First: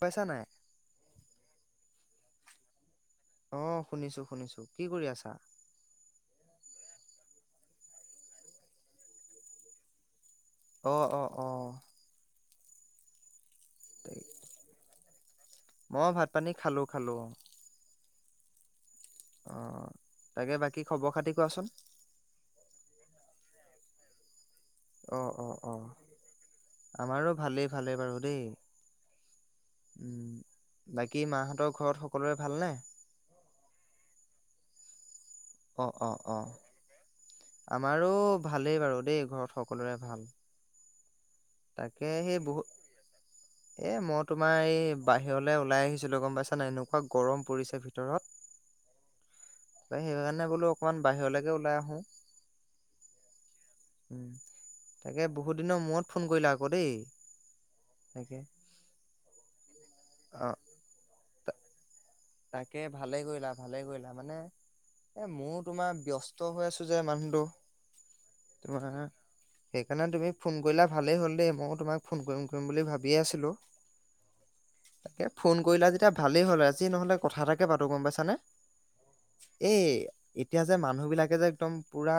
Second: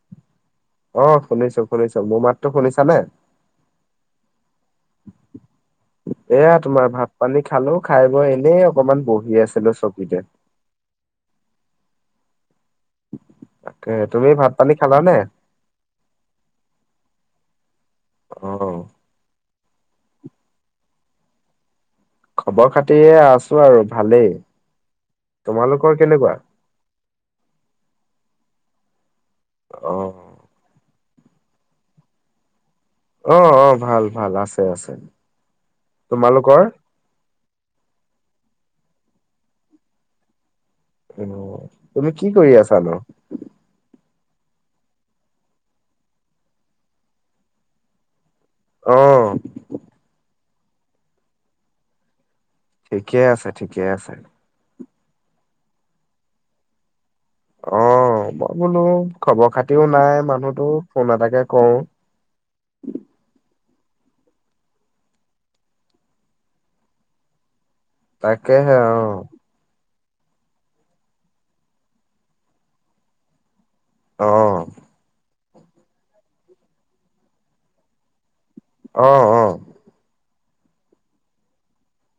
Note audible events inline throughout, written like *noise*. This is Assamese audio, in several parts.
পাইছা নাই? অঁ শুনিছো শুনিছো। মোৰ মাতটো শুনিছানে? অ শুনিছো শুনিছো, কি কৰি আছা? এইয়া তোমাৰ ভাত পানী খালো খায় বৈ এনেই অকনমান বহি আছিলো চকীতে। অ অ অ। তাকে তাই তুমি ভাত পানী খালা নে? মই ভাত পানী খালোঁ-খালোঁ অ'। অ'। অ', তাকে বাকী খবৰ খাতি কোৱাচোন। খবৰ-খাতি আছো আৰু ভালেই, অ' অ' অ' তোমালোকৰ কেনেকুৱা? আমাৰো ভালেই ভালেই বাৰু দেই। অ উম। বাকী মাহঁতৰ ঘৰত সকলোৰে ভাল নে? অ', অ', ভাল-ভাল আছে-আছে। অ', অ', অ', আমাৰো ভালেই বাৰু দেই ঘৰত সকলোৰে ভাল। অ', তাকে তুমি কি সেই কৰি বহুত আছানো? এ মই তোমাৰ এই বাহিৰলৈ ওলাই আহিছিলো গম পাইছানে, এনেকুৱা গৰম পৰিছে ভিতৰত। অ'। সেই কাৰণে বোলো অকনমান বাহিৰলৈকে ওলাই আহো। ঠিকেই আছে, ঠিকেই আছে। উম তাকে বহুত দিনৰ মূৰত ফোন কৰিলা আক দেই। অ', তাকে মই বোলো খবৰ খাতিও নাই অ'। মানুহতো, ফোন এটাকে কৰো। তাকে ভালেই কৰিলা ভালেই কৰিলা মানে এ মোৰ তোমাৰ ব্যস্ত হৈ আছো যে মানুহটো, তাকেহে তোমাৰ সেইকাৰণে তুমি ফোন কৰিলা ভালেই হ'ল দেই। ময়ো তোমাক ফোন কৰিম কৰিম বুলি ভাবিয়ে আছিলো। অ'। তাকে ফোন কৰিলা যেতিয়া ভালেই হ'ল, আজি নহলে কথা এটাকে পাতো গম পাইছানে? অ অ এ এতিয়া যে মানুহ বিলাকে যে একদম পুৰা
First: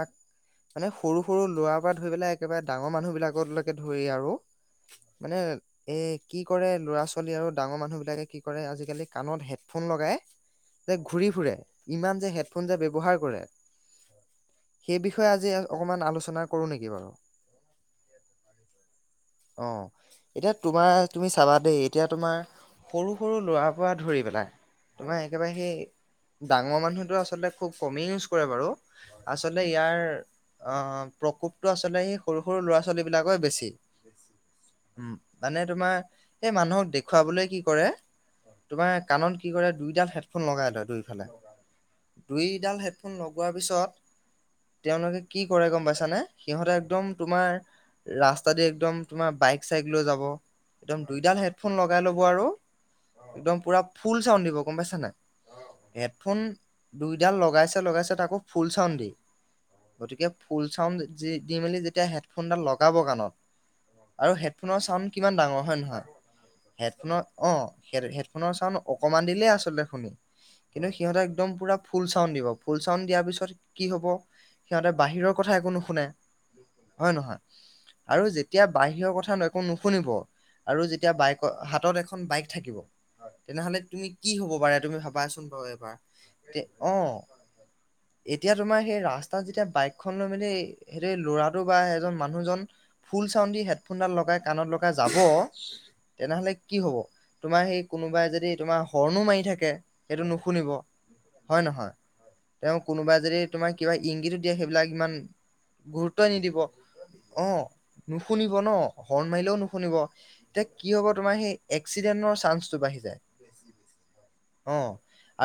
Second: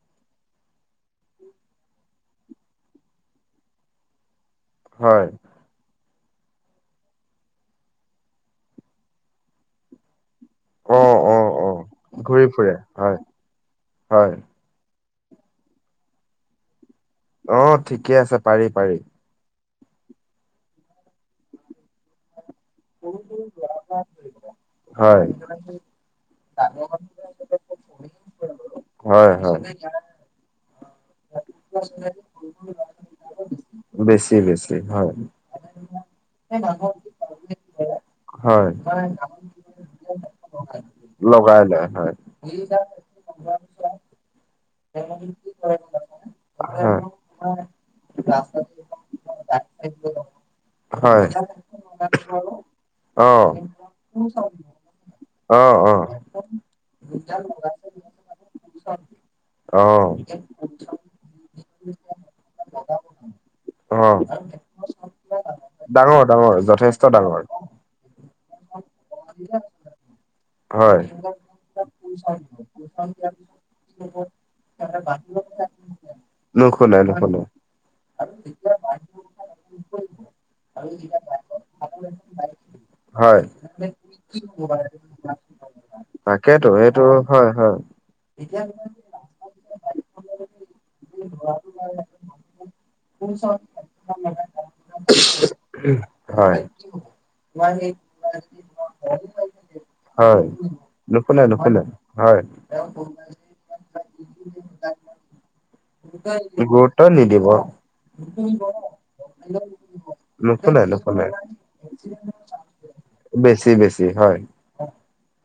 মানে সৰু-সৰু ল'ৰা পৰা ধৰি পেলাই একেবাৰে ডাঙৰ মানুহ বিলাকলৈকে ধৰি আৰু হয় মানে এ কি কৰে ল'ৰা ছোৱালী আৰু ডাঙৰ মানুহ বিলাকে কি কৰে আজিকালি কাণত হেড ফোন লগাই যে অ', ঘূৰি অ', ফুৰে, অ', ইমান যে ঘূৰি হেডফোন ফুৰে যে হয়, ব্যৱহাৰ কৰে হয়। সেই বিষয়ে আজি অকনমান আলোচনা কৰো নেকি বাৰু? অ', ঠিকে আছে পাৰি-পাৰি। অ', এতিয়া তোমাৰ তুমি চাবা দেই এতিয়া তোমাৰ সৰু-সৰু ল'ৰাৰ পৰা ধৰি পেলাই তোমাৰ হয়। একেবাৰে সেই ডাঙৰ মানুহেটো আচলতে খুব কমেই ইউজ কৰে বাৰু হয়, হয়। আচলতে ইয়াৰ অ', প্ৰকোপটো আচলতে সেই সৰু-সৰু ল'ৰা-ছোৱালী বিলাকৰহে বেছি। বেছি বেছি হয়, উম। মানে তোমাৰ সেই মানুহক দেখ দেখুৱাবলে কি কৰে, হয়, তোমাৰ কাণত কি কৰে দুইডাল হেডফোন লগাই লয় দুই ফালে, লগাই লয় হয়, দুইডাল হেডফোন লগোৱাৰ পিছত তেওঁলোকে কি কৰে গম পাইছানে, সিহঁতে হয়। একদম তোমাৰ ৰাস্তা দি একদম তোমাৰ বাইক-চাইক লৈ যাব, একদম হয়, দুইডাল হেডফোন লগাই ল'ব আৰু অ'। একদম পুৰা ফুল চাউণ্ড দিব গম পাইছা নাই? অ', হেডফোন দুইডাল লগাইছে লগাইছে তাকো ফুল চাউণ্ড দি। অ', অ', গতিকে ফুল চাউণ্ড দি মেলি যেতিয়া হেডফোনডাল লগাব কণত অ'। আৰু হেডফোনৰ চাউণ্ড কিমান ডাঙৰ হয় নহয়, ডাঙৰ ডাঙৰ যথেষ্ট হেডফোনৰ ডাঙৰ অ'। হেড-হেডফোনৰ চাউণ্ড অকমান দিলেই আচলতে শুনো। কিন্তু হয়। সিহঁতে একদম পুৰা ফুল চাউণ্ড দিব, ফুল চাউণ্ড দিয়াৰ পিছত কি হব, সিহঁতে বাহিৰৰ কথা একো নুশুনে নুশুনে হয় নুশুনে নহয়। আৰু যেতিয়া বাহিৰৰ কথা একো নুশুনিব আৰু যেতিয়া বাইকৰ, হাতত এখন বাইক থাকিব হয়, তেনেহলে তুমি কি হব পাৰা তুমি ভাবাচোন বাৰু এবাৰ তে তাকেতো অ। এইটো হয়, হয়, এতিয়া তোমাৰ সেই ৰাস্তাত যেতিয়া বাইকখন লৈ মেলি সেই ল'ৰাটো বা এজন মানুহজন। ফোল চাউণ্ড দি হেডফোনডাল লগাই কাণত লগাই যাব তেনেহলে হয়, কি হব তোমাৰ সেই কোনোবাই যদি তোমাৰ হৰ্ণো মাৰি থাকে। সেইটো হয়। নুশুনিব নুশুনে হয় নুশুনে নহয় হয়। তেওঁ কোনোবাই যদি তোমাৰ কিবা ইংগিতো দিয়ে সেইবিলাক ইমান গুৰুত্বই নিদিব, গুৰুত্ব নিদিব অ নুশুনিব ন হৰ্ণ মাৰিলেও নুশুনিব। এতিয়া নুশুনে কি হব নুশুনে তোমাৰ সেই এক্সিডেন্টৰ চান্সটো বাঢ়ি যায়। বেছি বেছি। হয়। অ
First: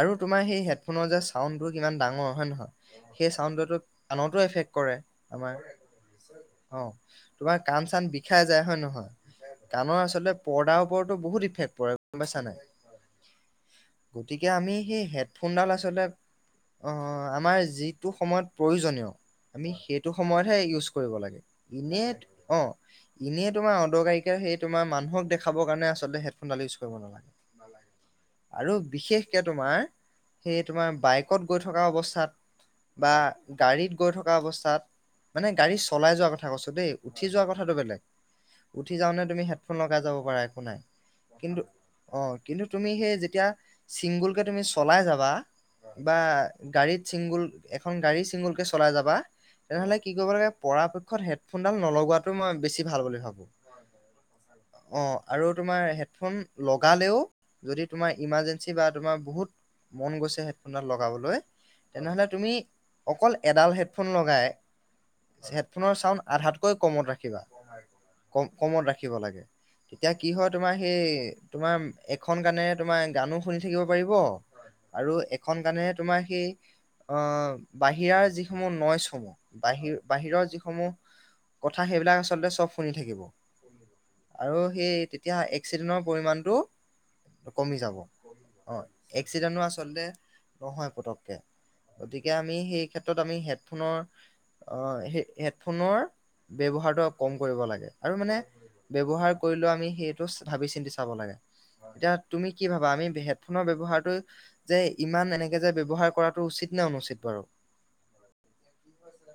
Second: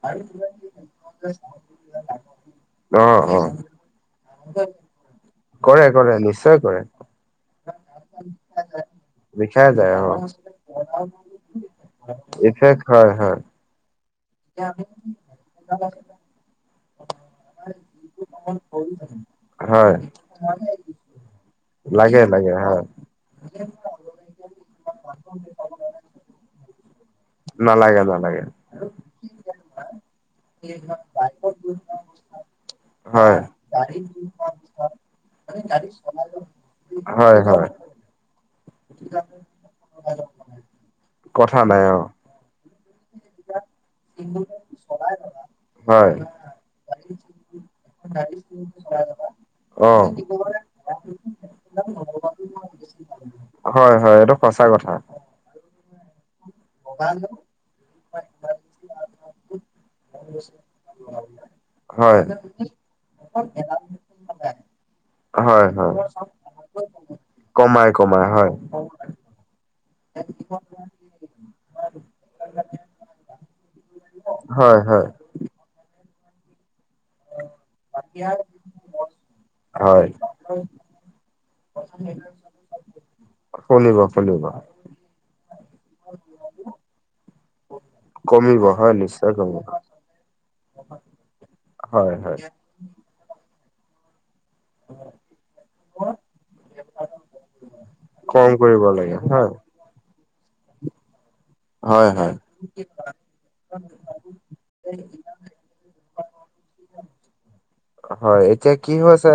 আৰু তোমাৰ সেই হেডফোনৰ যে চাউডটো কিমান ডাঙৰ হয় নহয় অ সেই অ চাউণ্ডটো কাণতো এফেক্ট কৰে আমাৰ, কৰে কৰে নিশ্চয় কৰে অ তোমাৰ কাণ চান বিষাই যায় হয় নহয় বিষাই যায় কাণৰ আচলতে পৰ্দাৰ উপৰটো বহুত ইফেক্ট পৰে। গম পাইছা নাই এফেক্ট হয় হয়। গতিকে আমি সেই হেড ফোনডাল আচলতে আমাৰ অ আমাৰ যিটো সময়ত প্ৰয়োজনীয়। আমি হয় সেইটো সময়তহে ইউজ কৰিব লাগে ইনে লাগে লাগে অ। হয় এনেই তোমাৰ অদৰকাৰীকে সেই তোমাৰ মানুহক দেখাবৰ কাৰণে আচলতে হেডফোনডাল ইউজ কৰিব নালাগে। নালাগে নালাগে আৰু বিশেষকে তোমাৰ। সেইয়ে তোমাৰ বাইকত গৈ থকা অৱস্থাত বা হয় গাড়িত গৈ থকা অৱস্থাত। মানে গাড়ী চলাই যোৱা কথা কৈছো দেই, উঠি হয় যোৱা হয় কথাটো বেলেগ। উঠি যাওঁ নে, তুমি হেডফোন লগাই যাব পাৰা একো নাই। কথা কিন্তু নাই অ অ কিন্তু তুমি সেই যেতিয়া চিংগুলকে তুমি চলাই যাবা হয় বা গাড়ীত চিংগুল এখন গাড়ী চিংগুলকে চলাই যাবা অ তেনেহ'লে কি কৰিব লাগে পৰাপক্ষত হেড ফোনডাল নলগোৱাটো মই বেছি ভাল বুলি ভাবোঁ। হয় হয় এইটো সচা কথা। আৰু তোমাৰ হেডফোন লগালেও। যদি তোমাৰ ইমাৰ্জেঞ্চি বা তোমাৰ বহুত মন গৈছে হেডফোনডাল লগাবলৈ হয় তেনেহলে তুমি অকল এডাল হেডফোন লগাই, হয় হয় হেডফোনৰ চাউণ্ড আধাতকৈ কমত ৰাখিবা। কমাই কমাই কম হয় কমত ৰাখিব লাগে। তেতিয়া কি হয় তোমাৰ সেই তোমাৰ এখন কানেৰে তোমাৰ গানো শুনি থাকিব পাৰিব হয় হয় আৰু এখন কানেৰে তোমাৰ সেই অ বাহিৰাৰ যিসমূহ নয়চসমূহ বাহি হয় বাহিৰৰ যিসমূহ কথা সেইবিলাক আচলতে চব শুনি থাকিব। শুলিব শুনিব। এতিয়া এস্কচিডেন পৰিমানটো কমি যাব কমিব অ হয় নিশ্চয় এক্সিদেনো কমিব আচলতে নহয় পতককে, হয় গতিকে হয় আমি সেই ক্ষেত্ৰ ত আমি হেডফোনৰ অ হে হেডফোনৰ ব্যৱহাৰটো কম কৰিব লাগে আৰু মানে কম কৰিব লাগে ব্যৱহাৰ হয় কৰিলেও আমি সেই টো ভাবি চিন্তি চাব লাগে, হয় এতিয়া হয় তুমি কি ভাবা আমি হে ড ফোনৰ ব্যৱহাৰটো যে ইমান এনেকে যে ব্যৱহাৰ কৰাটো উচিত নে, অনুচিত বাৰু? হয়, এতিয়া কি হৈছে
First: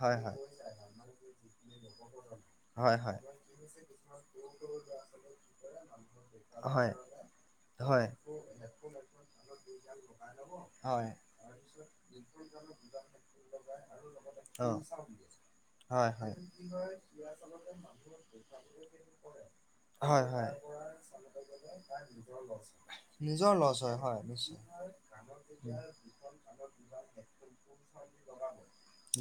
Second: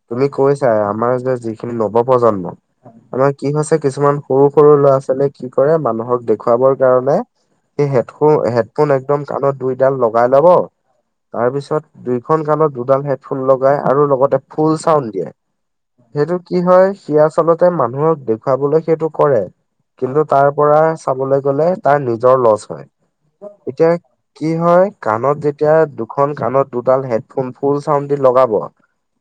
হয়, তুমি হয়, কৈছাই আমাৰ যেতিয়া যিখিনি নৱ- প্ৰজন্ম, হয়, হয়, আমাৰ কি হৈছে কিছুমান সৰু সৰু ল'ৰা- ছোৱালীয়ে কি কৰে মানুহক দেখ দেখুৱাবৰ হয়, কাৰণে সেই হয়, হেডফোন হেডফোন একদম কাণত দুইডাল লগাই ল'ব হয়, তাৰপিছত দুইখন কাণত দুডাল হেডফুন লগাই আৰু লগতে ফুল অ', চাউণ্ড দিয়ে। হয়, হয়, সেইটো কি হয়, সি আচলতে মানুহক দেখুৱাবলৈ সেইটো কৰে, কিন্তু হয়, তাৰ হয়, পৰা চাবলৈ গ'লে তাৰ নিজৰ লছ হয়, নিজৰ লছ এতিয়া হয়, হয়, কি নিশ্চয় হয় কাণত যে এতিয়া দুখন কাণত দুডাল হেডফোন ফুল চাউণ্ড দি লগাব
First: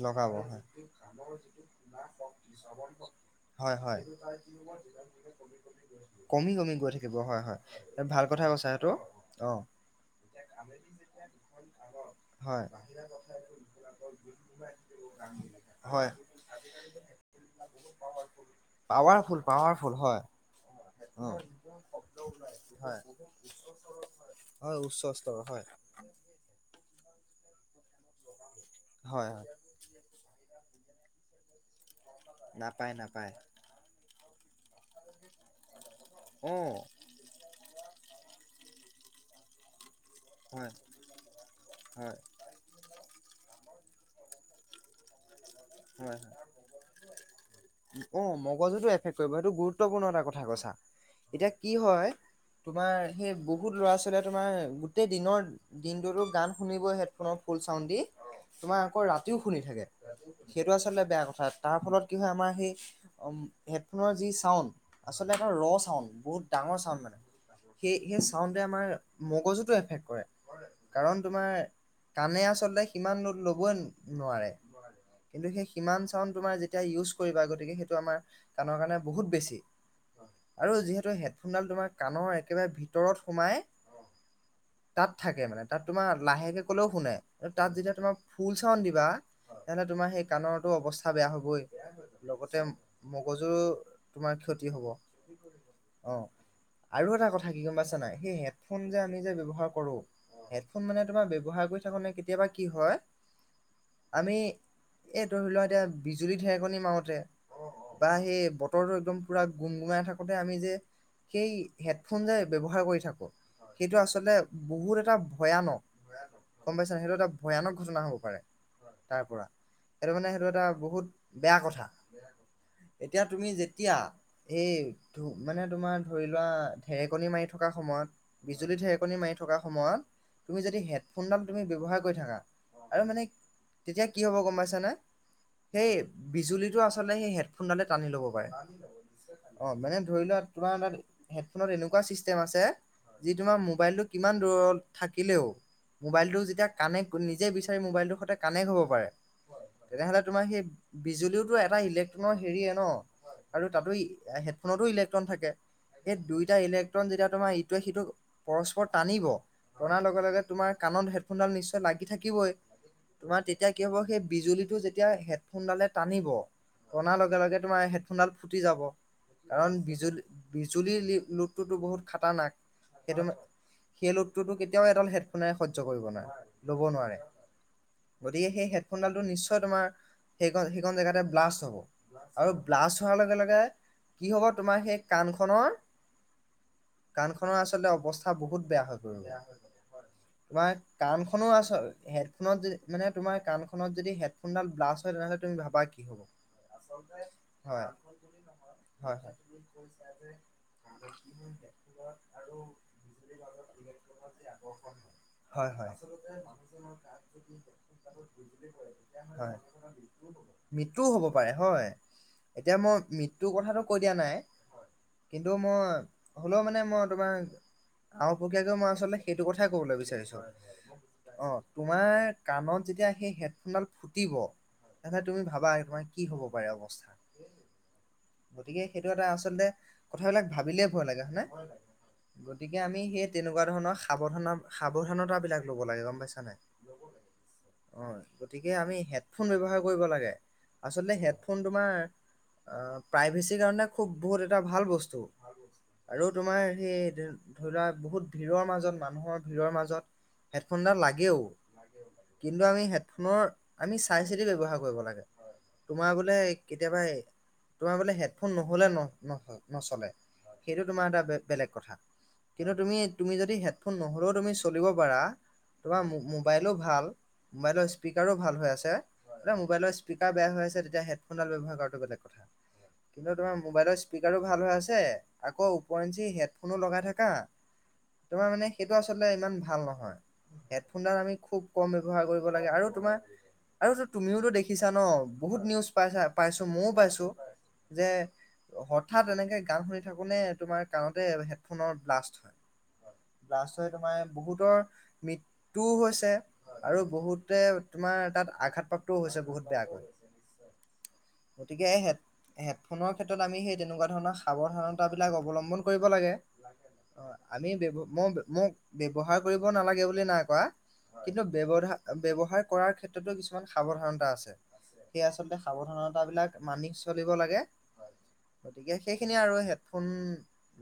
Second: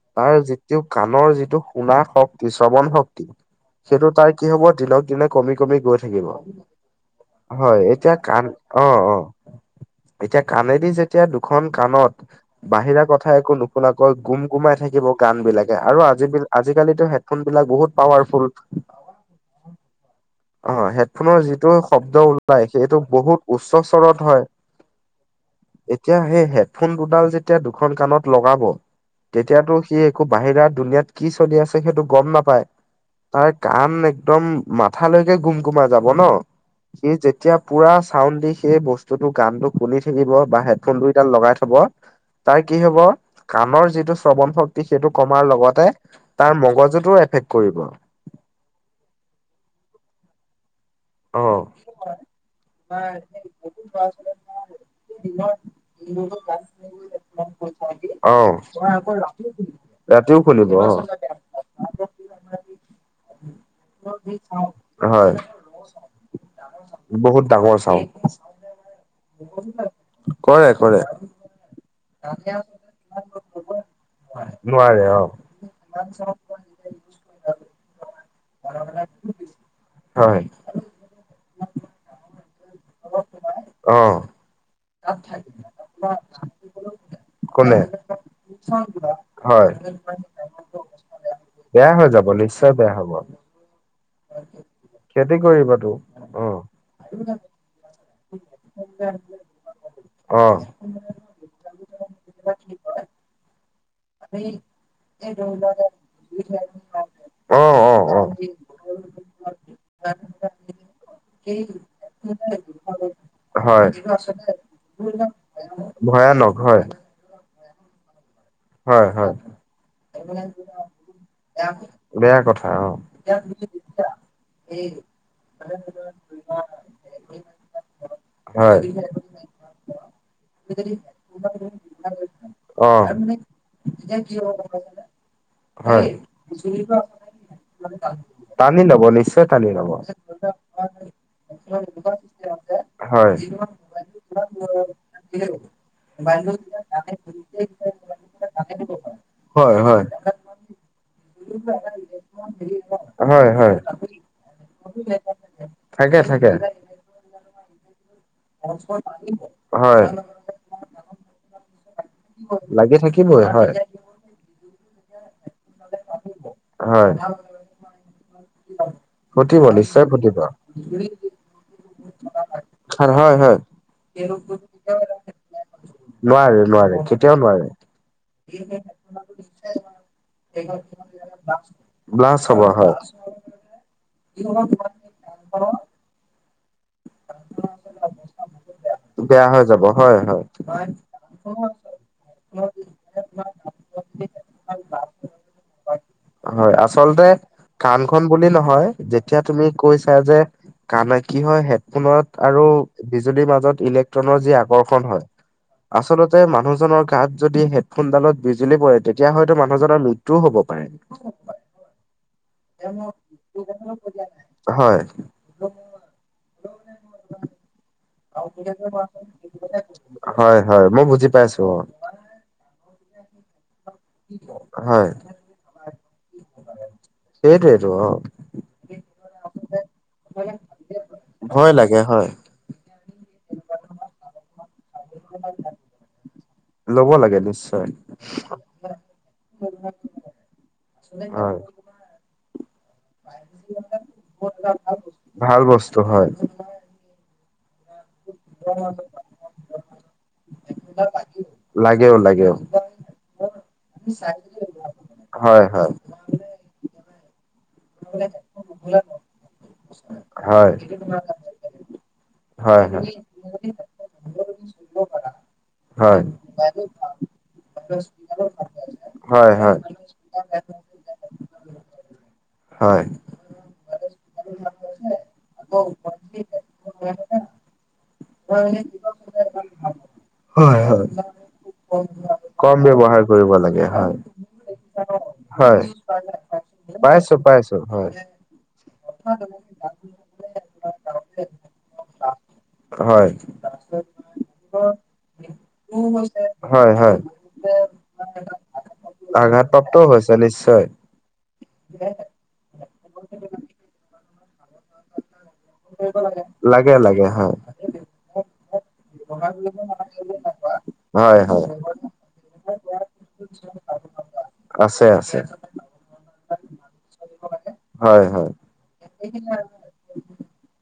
লগাব তাৰ হয়। যিটো কাণৰ যিটো শুনা শক্তি শ্ৰৱণ শক্তি হয়, হয়, সেইটো তাৰ কি হ'ব দিনক দিনে কমি কমি গৈ থাকিব। কমি কমি গৈ থাকিব হয়, এতিয়া ভাল কথা কাণ কৈছা অ' সেইটো অ' এতিয়া কাণেদি যেতিয়া দুখন কাণত হয়, বাহিৰা কথা একো নুশুনাকৈ গুম গুমাই থাকিব কান বিলাকে আৰু হয়, আজি আজিকালিটো হেড ফোন বিলাক বহুত powerful. Powerful powerful হয়, অ। এইটো শব্দ ওলাই সেইটো বহুত উচ্চ স্বৰত হয়। উচ্চ স্তৰ হয়। এতিয়া সেই হেডফোন দুডাল যেতিয়া দুখন কাণত লগাব, হয় হয় তেতিয়াতো সি একো বাহিৰা দুুনীয়াত কি চলি আছে সেইটো গম নাপায়, তাৰ কাণ একদম মাথালৈকে গুম গুমাই যাব ন। অ সি যেতিয়া পুৰা চাউণ্ড দি সেই বস্তুতটো গানটো শুনি থাকিব বা হয় হেডফোন দুই দাল লগাই থ'ব, হয় তাৰ কি হ'ব কাণৰ যিটো শ্ৰৱণ শক্তি সেইটো কমাৰ লগতে হয় হয়। তাৰ মগজুটো এফেক্ট কৰিব। অ' মগজুটো এফেক্ট কৰিব এইটো গুৰুত্বপূৰ্ণ এটা কথা কৈছা, এতিয়া কি হয় তোমাৰ সেই বহুত ল'ৰা-ছোৱালীয়ে তোমাৰ গোটেই দিনৰ দিনটো গান শুনিবই হেডফোনত ফুল চাউণ্ড দি, অ তোমাৰ আকৌ ৰাতিও শুনি থাকে। ৰাতিও শুনিব সেইটো অ আঁচলতে বেয়া কথা, তাৰ ফলত কি হয় আমাৰ সেই হেডফোনৰ যি চাউণ্ড আচলতে হয় এটা ৰ চাউণ্ড বহুত ডাঙৰ চাউণ্ড মানে, বহুত ডাঙৰ সেই সেই চাউণ্ড ৱে আমাৰ মগজুটো এফেক্ট কৰে, কাৰণ তোমাৰ কাণে আঁচলতে সিমান ল'ড ল'বই নোৱাৰে। নোৱাৰে অ কিন্তু সেই সিমান চাউণ্ড তোমাৰ যেতি এটিয়া ইউজ কৰিবা, গতিকে সেইটো আমাৰ কাণৰ কাৰণে বহুত বেছি। হয় আৰু যিহেতু হেডফোনডাল তোমাৰ কাণৰ একেবাৰে ভিতৰত সোমাই, অ তাত থাকে মানে তাত তোমাৰ লাহেকৈ ক'লেও শুনে। তাত কোনে যেতিয়া তোমাৰ ফুল চাউণ্ড দিবা তেন্তে তোমাৰ হয় সেই কাণৰটো অৱস্থা বেয়া হ'বই, বেয়া হৈ যাব লগতে নিশ্চয় বেয়া হ'ব মগজুৰ তোমাৰ ক্ষতি হ'ব। ক্ষতি কৰিব টো। অ'। আৰু এটা কথা কি গম পাইছা নাই সেই হেডফোন যে আমি যে ব্যৱহাৰ কৰো অ হেড ফোন মানে তোমাৰ ব্যৱহাৰ কৰি থাকোতেনে কেতিয়াবা কি হয়, আমি এইটো ধৰি লোৱা এতিয়া বিজুলী ঢেৰেকনি মাৰোতে অ অ বা অ সেই বতৰটো একদম পূৰা গুমগুমাই থাকোঁতে আমি যে সেই হেডফোন যে ব্যৱহাৰ কৰি থাকোঁ, হয় সেইটো আঁচলতে বহুত এটা ভয়ানক, ভয়ানক গম হয় পাইছা সেইটো এটা ভয়ানক ঘটনা হ'ব পাৰে। হয় তাৰ হয়। পৰা সেইটো, মানে সেইটো এটা বহুত বেয়া কথা, বেয়া কথা অ এতিয়া তুমি যেতিয়া এই মানে তোমাৰ ধৰি লোৱা, ঢেৰেকণি মাৰি থকা সময়ত হয় বিজুলী-ঢেৰেকনি মাৰি থকা সময়ত তুমি যদি হেডফোনডাল তুমি ব্যৱহাৰ কৰি থাকা, অ আৰু মানে তেতিয়া, কি হ'ব গম পাইছা নে? সেই, হয় বিজুলীটো আচলতে সেই হেডফোনডালে টানি ল'ব পাৰে, টানি ল'ব নিশ্চয় অ, টানি ল'ব মানে ধৰি লোৱা তোমাৰ তাত হেডফোনত এনেকুৱা চিষ্টেম আছে যি, হয় তোমাৰ মোবাইলটো কিমান দূৰত থাকিলেও, মোবাইলটো যেতিয়া কানেক নিজেই বিচাৰি, মোবাইলটোৰ সৈতে কানেক্ট হ'ব পাৰে। হয় তেনেহ'লে, তোমাৰ সেই বিজুলীওতো এটা ইলেক্ট্ৰনৰ হেৰিয়ে ন'? হয় হয় আৰু হয় তাতো, হেডফোনটো ইলেক্ট্ৰন থাকে, এই থাকে দুয়োটা থাকে ইলেক ট্ৰন যেতিয়া, তোমাৰ ইটোৱে সিটোক পৰস্পৰ টানিব, টনাৰ হয় লগে লগে তোমাৰ কাণত হেডফোনডাল নিশ্চয় লাগি থাকিবই? লাগি থাকে তোমাৰ তেতিয়া কি হ'ব? সেই বিজুলীটো যেতিয়া হেডফোনডালে টানিব, হয়। টনাৰ লগে লগে তোমাৰ হেড ফোনডাল ফুটি যাব, ফুটিব কাৰণ নিশ্চয় বিজুল, ফুটিব বিজুলীৰ লো, লোডটোতো বহুত খাতাৰনাক। হয়, হয়। সেই লোডটোতো কেতিয়াও এডাল হেডফোনে সহ্য কৰিব নোৱাৰে, ল'ব নোৱাৰে। গতিকে, সেই হেডফোনডালটো নিশ্চয় তোমাৰ সে, সেইকন জেগাতে ব্লাষ্ট হ'ব, ব্লাছ আৰু হ'ব হয় ব্লাষ্ট লগে লগে কি হ'ব, তোমাৰ সেই কাণখনৰ কাণখনৰ আচলতে অৱস্থা বহুত বেয়া হৈ বেয়া হৈ যাব হয় হয় পৰিব। তোমাৰ কাণখনৰ, *unintelligible* হেডফোনত যদি মানে তোমাৰ কাণখনত যদি হেডফোনডাল ব্লাষ্ট হয়, তেনেহ'লে তুমি ভাবা কি হ'ব? হয়, আচলতে হয়। কাণখন বুলি নহয়, হয় হয় যেতিয়া তুমি কৈছা যে *unintelligible* কি হয়, হেডফোনত আৰু বিজুলীৰ মাজত ইলেক্ট্ৰনৰ যি আকৰ্ষণ হয়। আচলতে, মানুহজনৰ গাত যদি হেড ফোনডালত বিজুলী পৰে, তেতিয়া হয়তো হয়। মানুহজনৰ মৃতুও হ'ব পাৰে। *inaudible* মৃত্যুও হ'ব পাৰে হয়। এতিয়া মই মৃত্যুৰ কথাটো কৈ দিয়া নাই হয়। *unintelligible* হ'লেও মানে মই তোমাৰ আওপকীয়াকৈ মই আচলতে সেইটো কথাই ক'বলৈ বিচাৰিছো। হয় হয় মই বুজি অ, পাইছো তোমাৰ কাণত যেতিয়া, সেই হেডফোনডাল ফুটিব, হয় তেনেহ'লে তুমি ভাবা এবাৰ কি হ'ব পাৰে অৱস্থা? সেইটোৱেটো অ। গতিকে, সেইটো এটা আচলতে কথাবিলাক ভাবিলেই ভয় লাগে হয় নে? ভয় লাগে হয় গতিকে, আমি সেই তেনেকুৱা ধৰণৰ সাৱধান, সাৱধানতাবিলাক ল'ব লাগে, গম পাইছা নে নাই? ল'ব লাগে, নিশ্চ অ গতিকে, আমি হেডফোন ব্যৱহাৰ কৰিব, আচলতে হয় হেডফোন তোমাৰ অ প্ৰাইভেচিৰ কাৰণে খুব বহুত এটা ভাল বস্তু। ভাল বস্তু আৰু হয় তোমাৰ সেই ধৰি লোৱা বহুত ভিৰৰ মাজত, মানুহৰ ভিৰৰ মাজত হেডফোনডাল লাগেও। লাগেও লাগেও কিন্তু আমি হেডফোনৰ আমি চাই চিতি ব্যৱহাৰ কৰিব লাগে, হয় হয় তোমাৰ বোলে *unintelligible* তোমাৰ বোলে হেডফোন নহ'লে নহ-নচলে, হয় সেইটো তোমাৰ এটা বে-বেলেগ কথা। কিন্তু হয় তুমি, তুমি যদি হেডফোন নহ'লেও তুমি চলিব পাৰা তোমাৰ হয় হয় মো-মোবাইলো ভাল, মোবাইলৰ স্পীকাৰো ভাল হৈ আছে, হয় হয় তেতিয়া মোবাইলত স্পীকাৰ বেয়া হৈ আছে, তেতিয়া হেডফোনডাল ব্যৱহাৰ কৰাটো বেলেগ কথা। কিন্তু, তোমাৰ মোবাইলৰ স্পীকাৰো ভাল হৈ আছে, আকৌ উপৰঞ্চি হেডফোনো লগাই থাকা। তোমাৰ মানে সেইটো আচলতে ইমান ভাল নহয়, হয় হয় হয় হেডফোনডাল আমি খুব কম ব্যৱহাৰ কৰিব কম লাগে আৰু ব্যৱহাৰ তোমাৰ কৰিব লাগে আৰু এইটো হয় তুমিওতো দেখিছা ন বহুত হয় নিউজ পাইছা, পাইছো মইও পাইছো *unintelligible* যে হয়। হঠাৎ এনেকে গান শুনি থাকোতে তোমাৰ কানতে হেডফোনৰ ব্লাষ্ট হয়। ব্লাষ্ট হৈ তোমাৰ বহুতৰ মৃত্যুও হৈছে। হয় আৰু হয় বহুতে তোমাৰ তাত আঘাত প্ৰাপ্তও হৈছে বহুত আঘাতপ্ৰাপ্তও বেয়াকৈ। হৈছে নিশ্চয় গতিকে হেড-হেডফোনৰ ক্ষেত্ৰত আমি সেই তেনেকুৱা ধৰণৰ সাৱধানতাবিলাক অৱলম্ব লাগে। লাগে অ', হয় আমি ব্যব, মই-মই ব্যৱহাৰ কৰিব নালাগে বুলি নাই কোৱা হয় কিন্তু ব্যবধা, ব্যৱহাৰ কৰাৰ হয় ক্ষেত্ৰতো কিছুমান সাৱধানতা আছে সেয়া আচলতে সাৱধানতাবিলাক মানি চলিব লাগে হয় গতিকে সেইখিনি আৰু ফোন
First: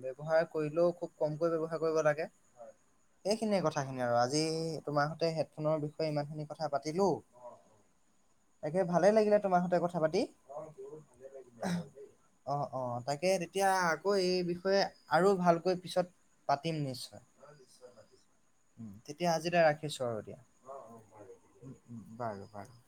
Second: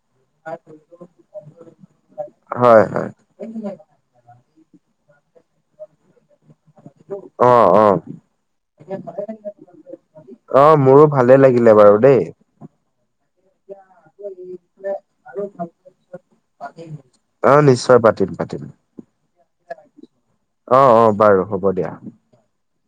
ব্যৱহাৰ কৰিলেও খুব কমকৈ ব্যৱহাৰ কৰিব লাগে। হয়, সেইখিনিয়ে কথাখিনি। আৰু আজি তোমাৰ হতে হেডফোনৰ বিষয়ে ইমান খিনি কথা পাতিলো। অ অ তাকে ভালে লাগিলে তোমাৰ সতে কথা পাতি। অ মোৰো ভালে লাগিলে বাৰু দেই। অ', অ', তাকে তেতিয়া আকৌ এই বিষয়ে আৰু ভালকৈ পিছত পাতিম নিশ্চয়, অ নিশ্চয় পাতিম পাতিম তেতিয়া আজিলৈ ৰাখি *unintelligible* আৰু দিয়া, অ অ বাৰু হ'ব দিয়া। বাৰু বাৰু।